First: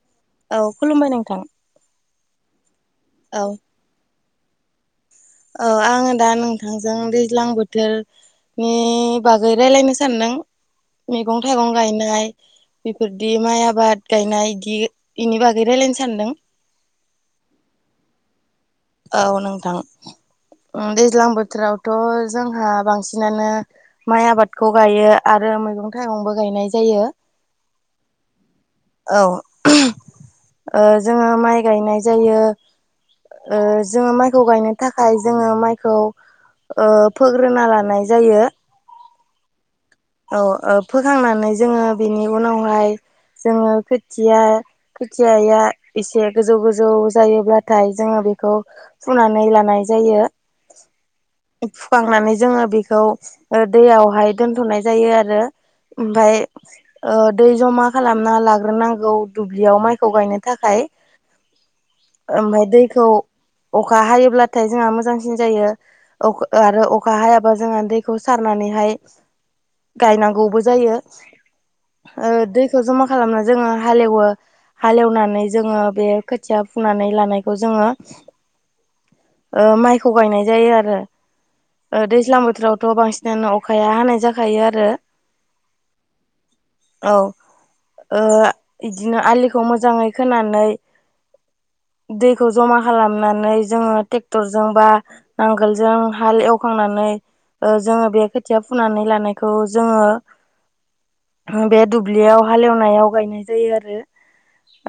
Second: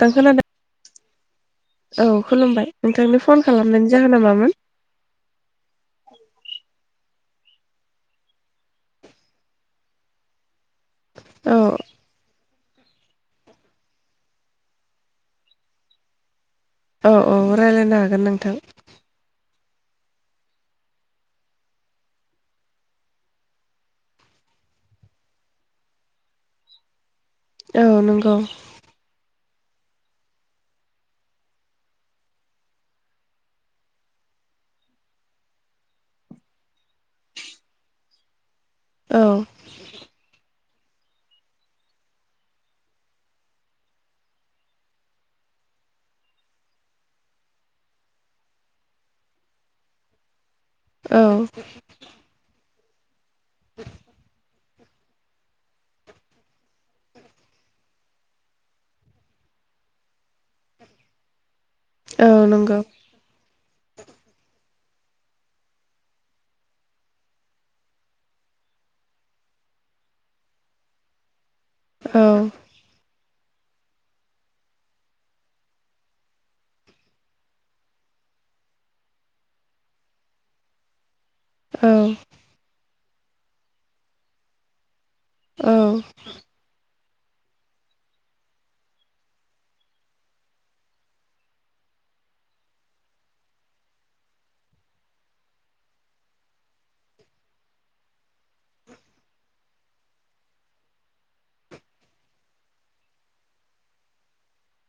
दांखो लोदो औ खुलुमबाय नोंथां। औ खुलुमबाय नोंथांनो औ फन खालामनायनि जाहोना मामोन? औ आङो दा नोंथांजों दैज्लां बोथोर नि बागै रायलायनो सानदों औ मैगं-थाइगं गायनाय बेफोरदि माइ आबाद गायनाय बिदि इनि बागै रायलायनो सानदों। औ औ रायज्लायनो हागोन नोंथां। औ नोंथां उम दैज्लां बोथोरावथ' जोंहा बांसिनानो माइ आबादखौ गायो आरो मैगं-थाइगंबो गायनाय जायो। औ नंगौ। औ ओ जोङो माइ गायनाय जायो। ओ जोङो माइखौ गायनो थाखाय जोङो माइखौ ओ फोग्रोना लानाय जायो। औ औ औ फोखांनानै जोङो बेनि उनावहाय जोङो खोथिया खोथियाया एसे गोजौ गोजौ जायोब्लाथाय जोङो बेखौ फुनानै लानाय जायो। औ फुखांनानै जोङो बेखौ ओ दैयावहाय दोनथ'नाय जायो आरो ओमफाय ओ दै जमा खालामना लाग्रोनांगौ दुब्लियाव माइखौ गायनो थाखाय। औ ओमफाय नंगौ दैखौ अखा हायोब्लाथाय जोंहा मोजांसिन जायो। औ आरो अखा हायाबा जोंहा दैखौ सारनानैहाय गायनांगौबो जायो। औ ओ दै खौ जमा खालामना जोङो हालेवो हालेवनानै जोङो बे खोथिया फुनानै लानायखौ जोङो ओ माइखौ गायनाय जायो आरो। औ ओ दैज्लां बोथोरावथ' बांसिनानो अखाया हानाय जाखायो आरो औ औ ओ इदिनो आलिखौ मोजाङै खोनानै दैखौ जमा खालामनानै जोङो टेक्टरजों बा नांगोल जों हाल एवखांनानै ओ जोङो बे खोथिया फुनानै लानायखौ जोङो ओ बे दुब्लियाव हालेवनायाव गायनाय जायो आरो।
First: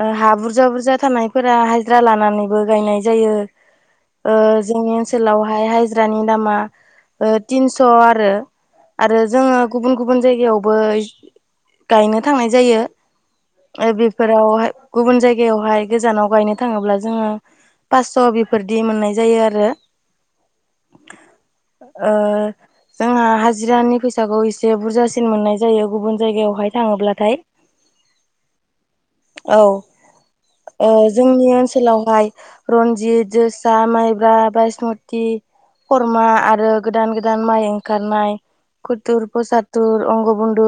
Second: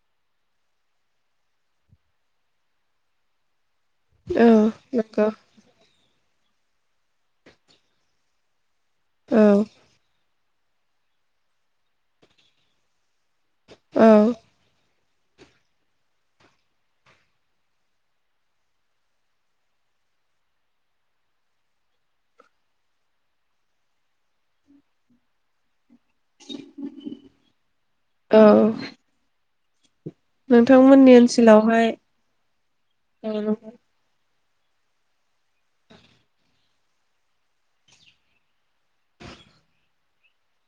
ओ हा बुरजा बुरजा थानायफोरा हाजिरा लानानैबो गायनाय जायो। ओ जोंनि नंगौ ओनसोलावहाय हाजिरानि दामा ओ थिन्स' आरो आरो औ जोङो गुबुन गुबुन जायगायावबो गायनो थांनाय जायो। ओ औ बेफोरावहाय गुबुन जायगायावहाय गोजानाव गायनो थाङोब्ला जोङो फास्स' बेफोरदि मोननाय जायो आरो। [unintelligible] जोंहा हाजिरानि फैसाखौ एसे बुरजासिन मोननाय जायो गुबुन जायगायावहाय थाङोब्लाथाय औ औ जोंनि ओनसोलावहाय औ रन्जित जोसा माइब्रा बायसमत थि खरमा आरो गोदान गोदान माइ ओंखारनाय खुथुर फसाथुर बंग बन्न्दु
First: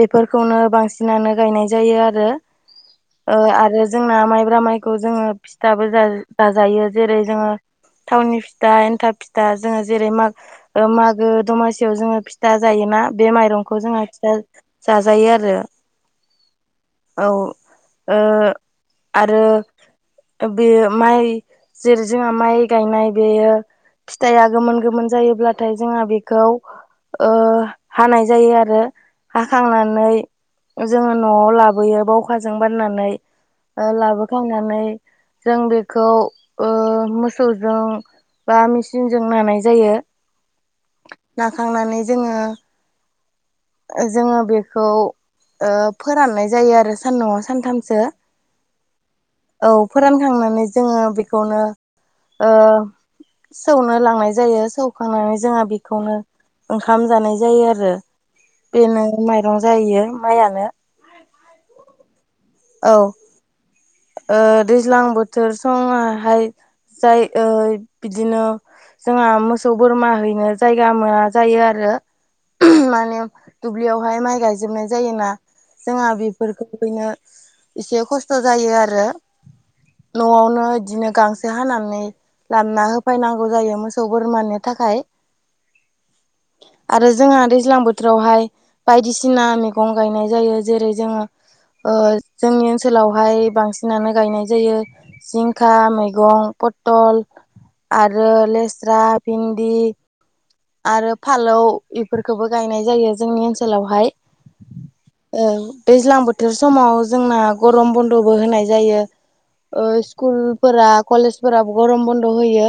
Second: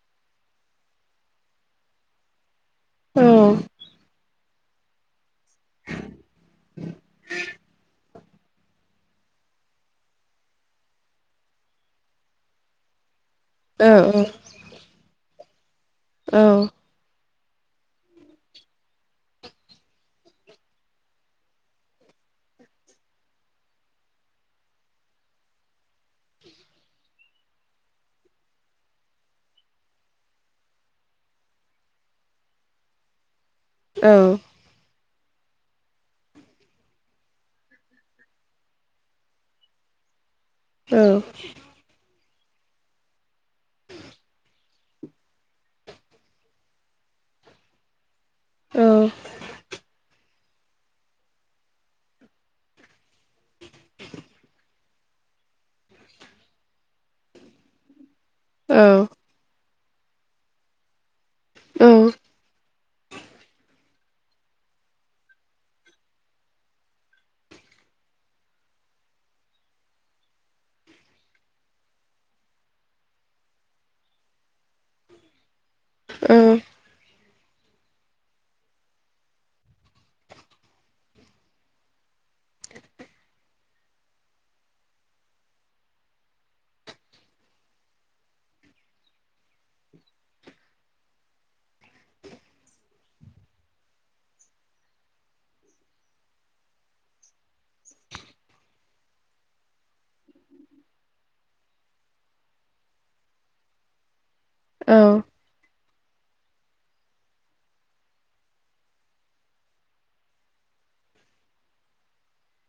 बेफोरखौनो बांसिनानो गायनाय जायो आरो औ आरो जोंना माइब्रा माइखौ जोङो फिथाबो जाजायो जेरै जोङो थावनि फि फिथा एन्थाब फिथा जोङो जेरै मागो मागो दमासियाव जोङो फिथा जायोना बे माइरं बेखौ औ जोंहा औ फिथा जाजायो आरो औ औ आरो बेयो माइ जेरै जोंहा माइ गायनाय बेयो फिथाइआ गोमोन गोमोन जायोब्लाथाय जोंहा बेखौ हानाय जायो आरो हाखांनानै जोङो न'आव लाबोयो बावखाजों बाननानै लाबोखांनानै जों बेखौ मोसौजों बा मेचिनजों नानाय जायो औ नाखांनानै जोङो जोङो बेखौ फोराननाय जायो आरो सान न'आव सानथामसो‌ औ फोरानखांनानै जोङो बेखौनो सौनो लांनाय जायो सौखांनानै जोंहा बेखौनो ओंखाम जानाय जायो आरो बेनो माइरं जाहैयो माइयानो औ औ दैज्लां बोथोर समावहाय जाय बिदिनो जोंहा मोसौ बोरमा हैनो जायगा मोना जायो आरो माने दुब्लियावहाय माइ गायजोबनाय जायोना जोंहा औ औ बेफोरखौ हैनो एसे खस्थ' जायो आरो न'आवनो बिदिनो गांसो हानानै लाबना होफैनांगौ जायो मोसौ बोरमानि थाखाय [unintelligible] आरो जोंहा दैज्लां बोथोरावहाय बायदिसिना मैगं गायनाय जायो जेरै जोङो ओ जोंनि ओनसोलाव बेहाय बांसिनानो गायनाय जायो जिंखा मैगं फथल आरो लेस्रा भिन्दि आरो फालौ इफोरखोबो गायनाय जायो जोंनि ओनसोलावहाय औ औ दैज्लां बोथोर समाव जोंना गरम बन्द'बो होनाय जायो‌ ओ स्कुलफोरा कलेजफोराबो गरम बन्द' होयो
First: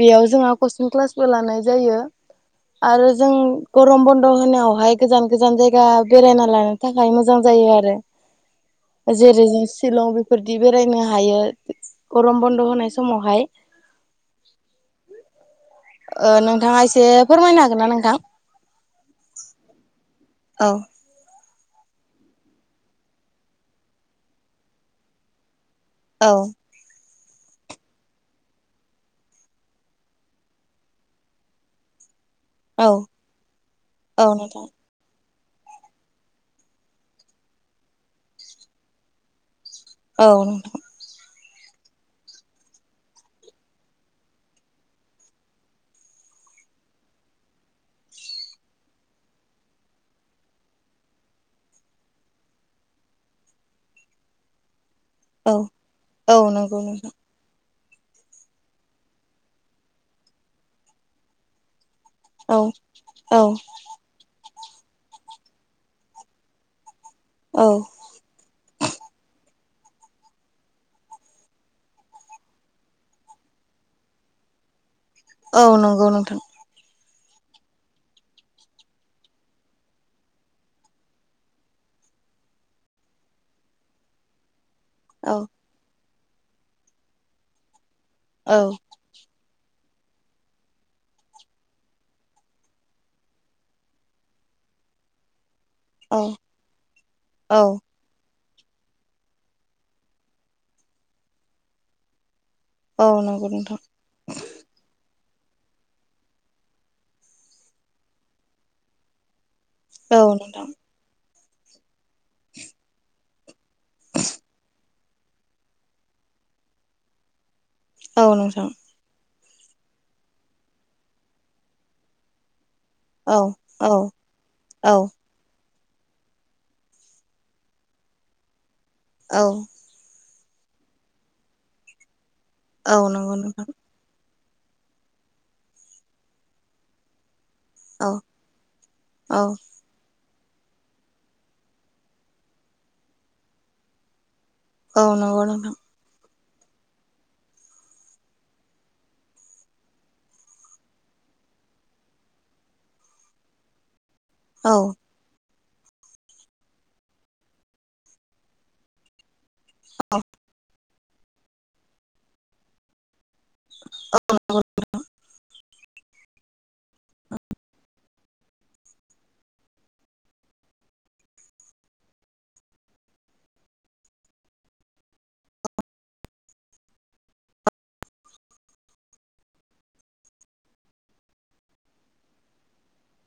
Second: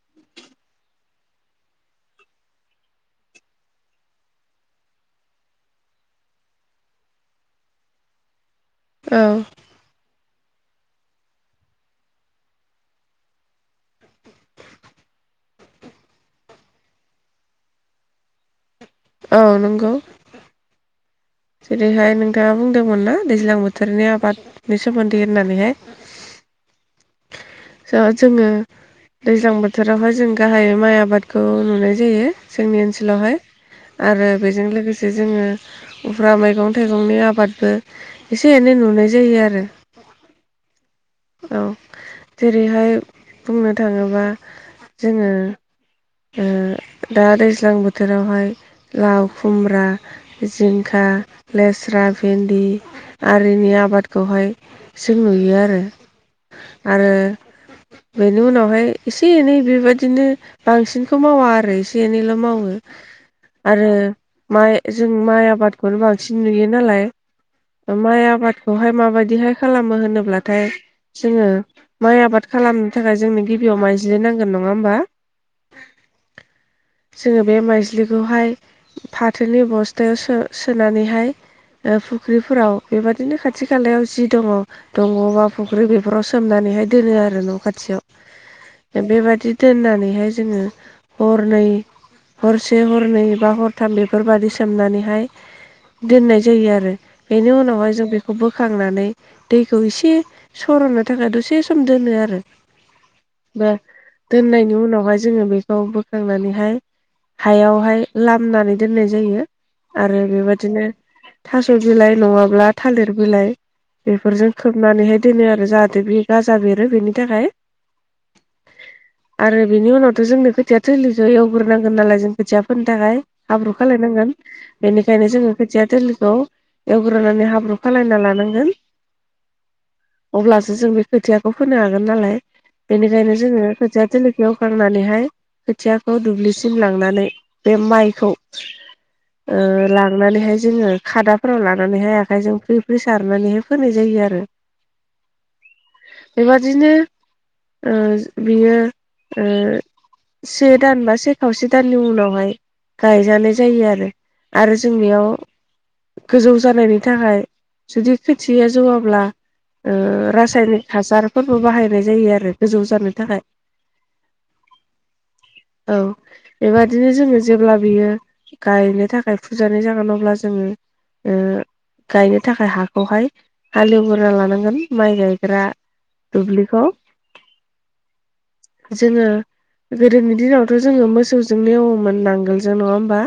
बेयाव जोंहा कचिं क्लासबो लानाय जायो आरो जों गरम बन्द' होनायावहाय गोजान गोजान जायगा बेरायना लानो थाखाय मोजां जायो आरो जेरै जों शिलं बेफोरदि बेरायनो हायो गरम बन्द' होनाय समावहाय ओ नोंथाङा एसे फोरमायनो हागोन ना नोंथां औ नंगौ औ जेरैहाय नोंथाङा बुंदोंमोन ना दैज्लां बोथोरनि आबादनि सोमोन्दै होननानैहाय औ जो जोङो दैज्लां बोथोरावहाय जों गाहायै माइ आबादखौ नुनाय जायो जोंनि औ ओनसोलावहाय औ आरो बेजों नोंथां लोगो जे जोङो उफ्रा मैगं थाइगंनि आबादबो एसे एनै नुनाय जायो आरो। औ। औ, जेरैहाय बुंनो थाङोबा जोङो ओ दा दैज्लां बोथोरावहाय लाव खुमब्रा जिंखा लेस्रा भिन्दि आरिनि आबाद खौहाय जों औ नुयो आरो औ नंगौ आरो नोंथां बेनि उनावहाय एसे एनै बेबायादिनो बांसिनखौ मावा आरो ए से एनैल' औ मावो औ आरो माइ जों माइ आबादखौनो बांसिन नुयोनालाय औ। माइ आबादखौहाय माबायदिहाय खालामो होनोब्लाथाय जोङो माइ आबाद खालामनो थाखाय जोंनो गिबियाव माइज्लि नांगोन नङा होमबा? औ नंगौ नोंथां। जोङो बे माइज्लिखौहाय फाथोनि बस्थायाव सो-सोनानैहाय ओ फुख्रिफोराव बेबादिनो खाथि खालायाव जि दङ दंग' औ बा फुख्रि बेफोराव सोमनानैहाय दोनो आरो न' खाथियाव। औ। दा बेबादि दोननानैहाय जोङो हरनै हरसे हरनै एबा हरथाम बेफोरबादि सोमनानैहाय औ दोननाय जायो आरो। बेनि औ उनावहाय जों बे खौ बोखांनानै दैखौ एसे सर'नो थाखाय दसे सम दोनो आरो। औ नंगौ बा नोंथां। दोननायनि उनावहाय जोङो बेखौ बोखांनानैहाय हायावहाय लामनानै दोननाय जायो औ आरो नोंथां बेबादिनो थास' बिलाइ नङाब्ला थालिर बिलाइ बेफोरजों खोबनानैहाय दोनो आरो जाहाथे बे गाजा बेरो बेनि थाखाय। औ नोंथां। आरो बिनि उनावथ' जोंनो खोथिया थिलिखो एवग्रोनांगोन नालाय जों खोथिया फोनो थाखाय औ हाब्रु औ खालायनांगोन औ बेनिखायनो जोङो खोथिया थिलिखौ एवग्रोनानै हाब्रु खालायना लानांगोन। औ। अब्लासो जों बे खोथियाखौ फोनो हागोन नालाय औ बेनिखायनो नंगौ जोङो नोंथां खोथिया थिलि खौ एवखांनानैहाय खोथियाखौ दुब्लिसिम लांनानै बे औ माइखौ औ ओ लां नानैहाय जोङो खादाफोराव लानानैहाय आखाइजों फ्रि फ्रि सारनानैहाय फोनाय जायो आरो। औ नंगौ नोंथां। बेबादिनो ओ जो बियो ओ से दान बा से खावसे दाननि उनावहाय गायजानाय जायो आरो आरो औ जों बेयाव गोजौ जानायनि थाखाय जुदि खोथिया जौवाब्ला ओ रासायनिक हासारफोरबो बाहायनाय जायो आरो गोजौ जानो थाखाय। [unintelligible] औ, बेबादिनो जोङो जेब्ला बियो गायनो थाखाय फुजानाय जागोन अब्ला जोङो ओ गायनो थाखाय हाखौहाय हालेवग्रोना लानांगोन माइ गायग्रा दुब्लिखौ जोङो। गोदोनि दिनावथ जोङो मोसौजों एवोमोन नांगोलजों नङा होमबा।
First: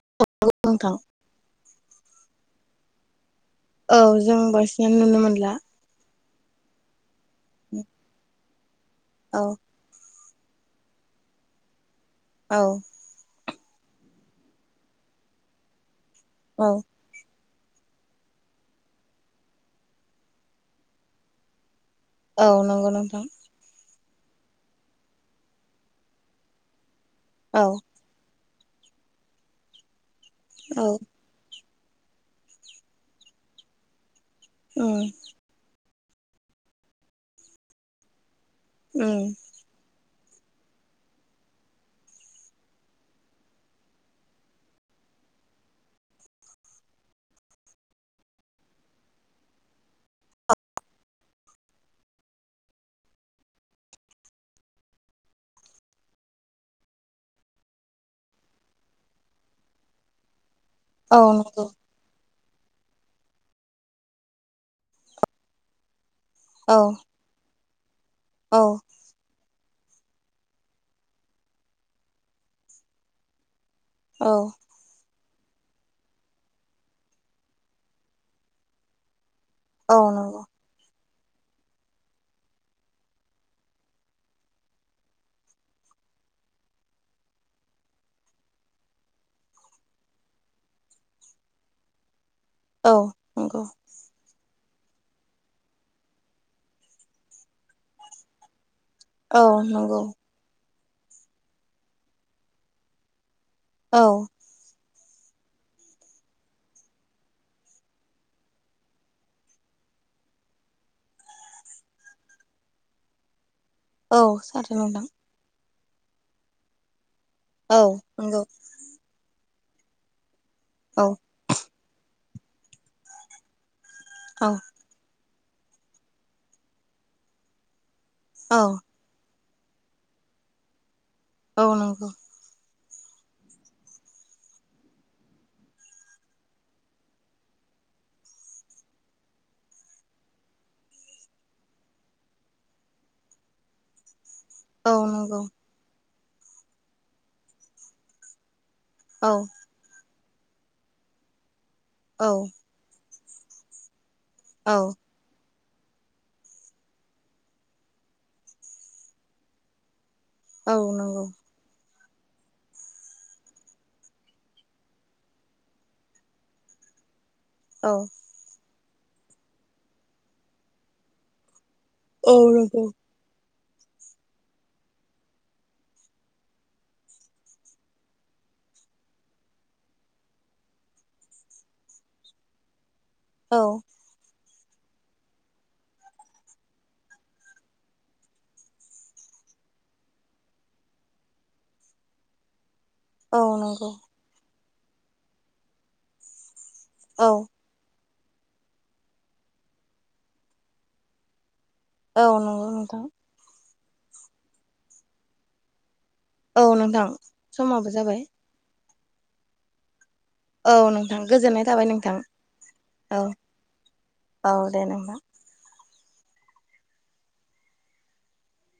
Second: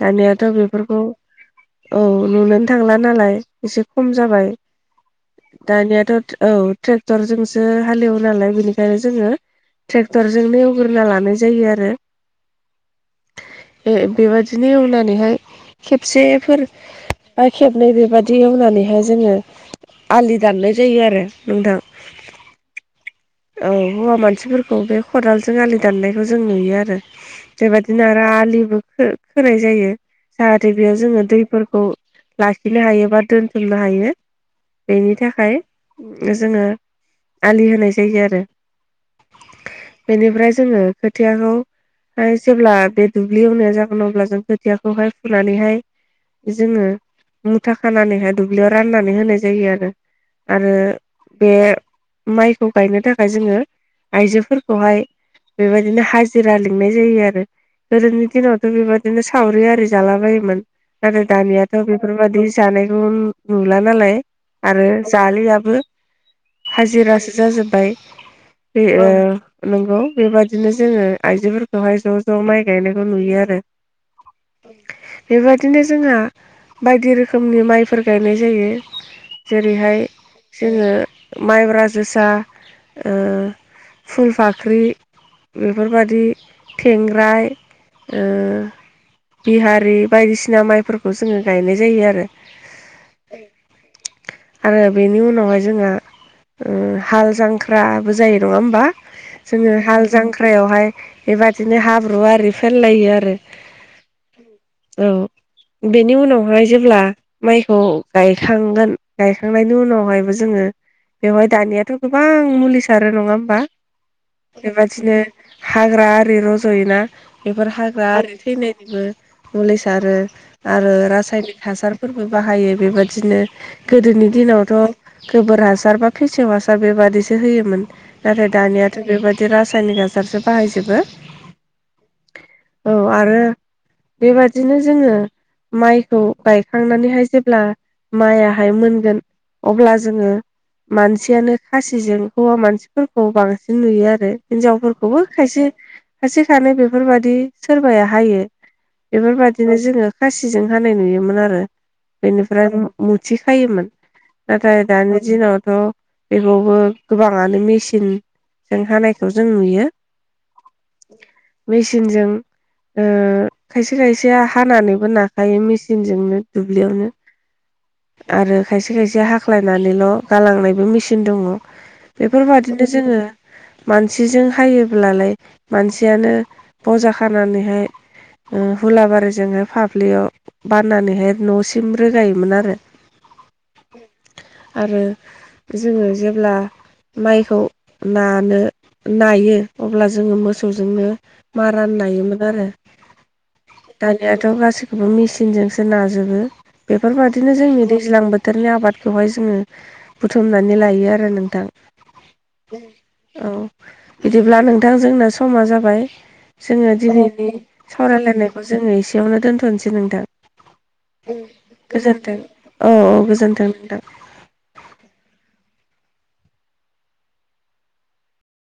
दानियाथ नोंथां बेफोरखौ औ नुनोनो थांला नालाय। एसे औ खम जों जाबाय बांसिनानो नुनो मोनला दानियाथ औ ट्रेक्टर जोंसो हालेवो नालाय बेनिखायनो जोङो औ ट्रेक्टर। जों एवग्रोना लानाय जायो आरो। औ ए-बेबादिनो एवनानैहाय खेबसेफोर औ बा खेबनै बेबायदि एवनानैहाय जोङो आलि दाननाय जायो आरो नोंथां। औ नंगौ नोंथां। औ हौवा मानसिफोरखौ बे खदालजों आलि दाननायखौ जों नुयो आरो औ बेबायदि। [unintelligible] आलिबो खोनाय जायो जाहाथे औ बेयाव जोङो दैफोरखौ। लाखिनो हायो बा दोनथुमनो हायो उम बेनि थाखाय। जोङो आलि होनाय जायो आरो। उम बेनिफ्राय जोङो खोथियाखौ। जेब्ला बे दुब्लि एवनाया जागोन अब्ला जों खोथियाखौहाय फुनानैहाय। जोङो मुथा खानानैहाय दुब्लियाव राननानै होनाय जायो आरो। आरो बे माइखौ गायनो थाखाय जोङो आइजोफोर। खौहाय बेबायदिनो हाजिरा लिंनाय जायो आरो। गोदोनि दिनावथ बेबादिनो सावरि आरि जाला बायोमोन औ नाथाय नंगौ दानियाथ बे बेफोरबायदि जानायखौ नुला नालाय आरो जालियाबो। औ हाजिरासो जाजोब्बाय। औ ए ओ नंगौ बेबादिनो जोङो आइजोफोरखौहाय ज ज माइ गायनायखौ नुयो आरो। औ बेबायदिनो जोंहा बायदि रोखोमनि माइफोर गायनाय जायो। औ जेरैहाय नंगौ जोङो माइब्रा जोसा फुलफाख ख्रि बेफोरबायदि थेंग्राय ओ बिहारि बायदिसिना माइफोरखौ जोङो गायनाय जायो आरो। औ नंगौ आरो बेनि उनावहाय जोंहा हाल जांख्राबो जायो नङा होमबा। औ जोङो नंगौ हाल जांख्रायावहाय बेबादिनो हाब्रु आरि फोनलायो आरो। औ औ बेनि उनावहाय जेब्ला। माइखौ गायखांगोन गायखांनायनि उनावहायबो जोङो। बेवहाय दानियाथ गोबां मुलिसारो नङा होमबा। औ साथो नोंथां बेबादिनो हाग्रा आरि रजयोना बेफोर औ हाग्रा आरि नंगौ थैनाय मुलि सारो आरो औ रासायनिक हासार। फोरबो बाहायो बेबादिनो गोदोनि औ दिनावथ। गोबोर हासार बा फेसेव हासार बेबादिसो होयोमोन नाथाय औ दानिया। थिग बेबायदि रासायनिक आजारजों बाहायजोबो। औ नंगौ औ आरो बेबादिनो जोङो। माइखौ गायखांनानैहाय जेब्ला माइयाहाय मोनगोन। अब्ला जोङो मानसियानो खासिजों हौवा मानसिफोरखौ बांसि बिदि नुयो आरो औ हिनजावफोरखौबो नंगौ खायसे।। खायसे खानै बेफोरबादि सोरबाया हायो औ बेफोरबादि। बिदिनो जोङो खासिजों हानाय नुयोमोन आरो औ बेनिफ्राय मुथि खायोमोन। औ नाथाय दानि दिनावथ' बेखौबो गोबाङानो मेचिन जों हानायखौ जों नुयो। औ नोंगौ मेसिनजों ओ खायसे खायसेया हानानैबो नाखायो मेसिनजोंनो दुब्लियावनो। औ आरो खायसे खायसे हाख्लायनानैल' गालांनायबो मेसिन दङ। औ नंगौ बेफोरबादिनो जोङो। मानसिजों हायोब्लालाय मानसियानो बजा खानानैहाय। ओ हुलाबारि जोङो फाफ्लियाव बाननानैहाय न'सिम रोगायोमोन आरो। औ आरो जोङो जेब्ला माइखौ नानो नायो अब्ला जोङो मोसौजोंनो मारान नायोमोन आरो। औ नंगौ दानिवाथ' गासिखोबो मिचनजोंसो नाजोबो औ बेफोरबायदिनो जोंनि दैज्लां बो बोथोरनि आबादखौहाय जोङो बुथुमनानै लायो आरो नोंथां। औ नंगौ नोंथां औ बिदिब्ला नोंथां जोंना समा जाबाय। औ जोङो नोंथां दिनैनि समाबो जाबाय सावरायलायनायखौ जोङो एसेयावनो दोनथ'नोसै नोंथां। औ नोंथां गोजोननाय थाबाय नोंथां गोजोनथों औ औ गोजोनथों नोंथां। औ दे नोंथां।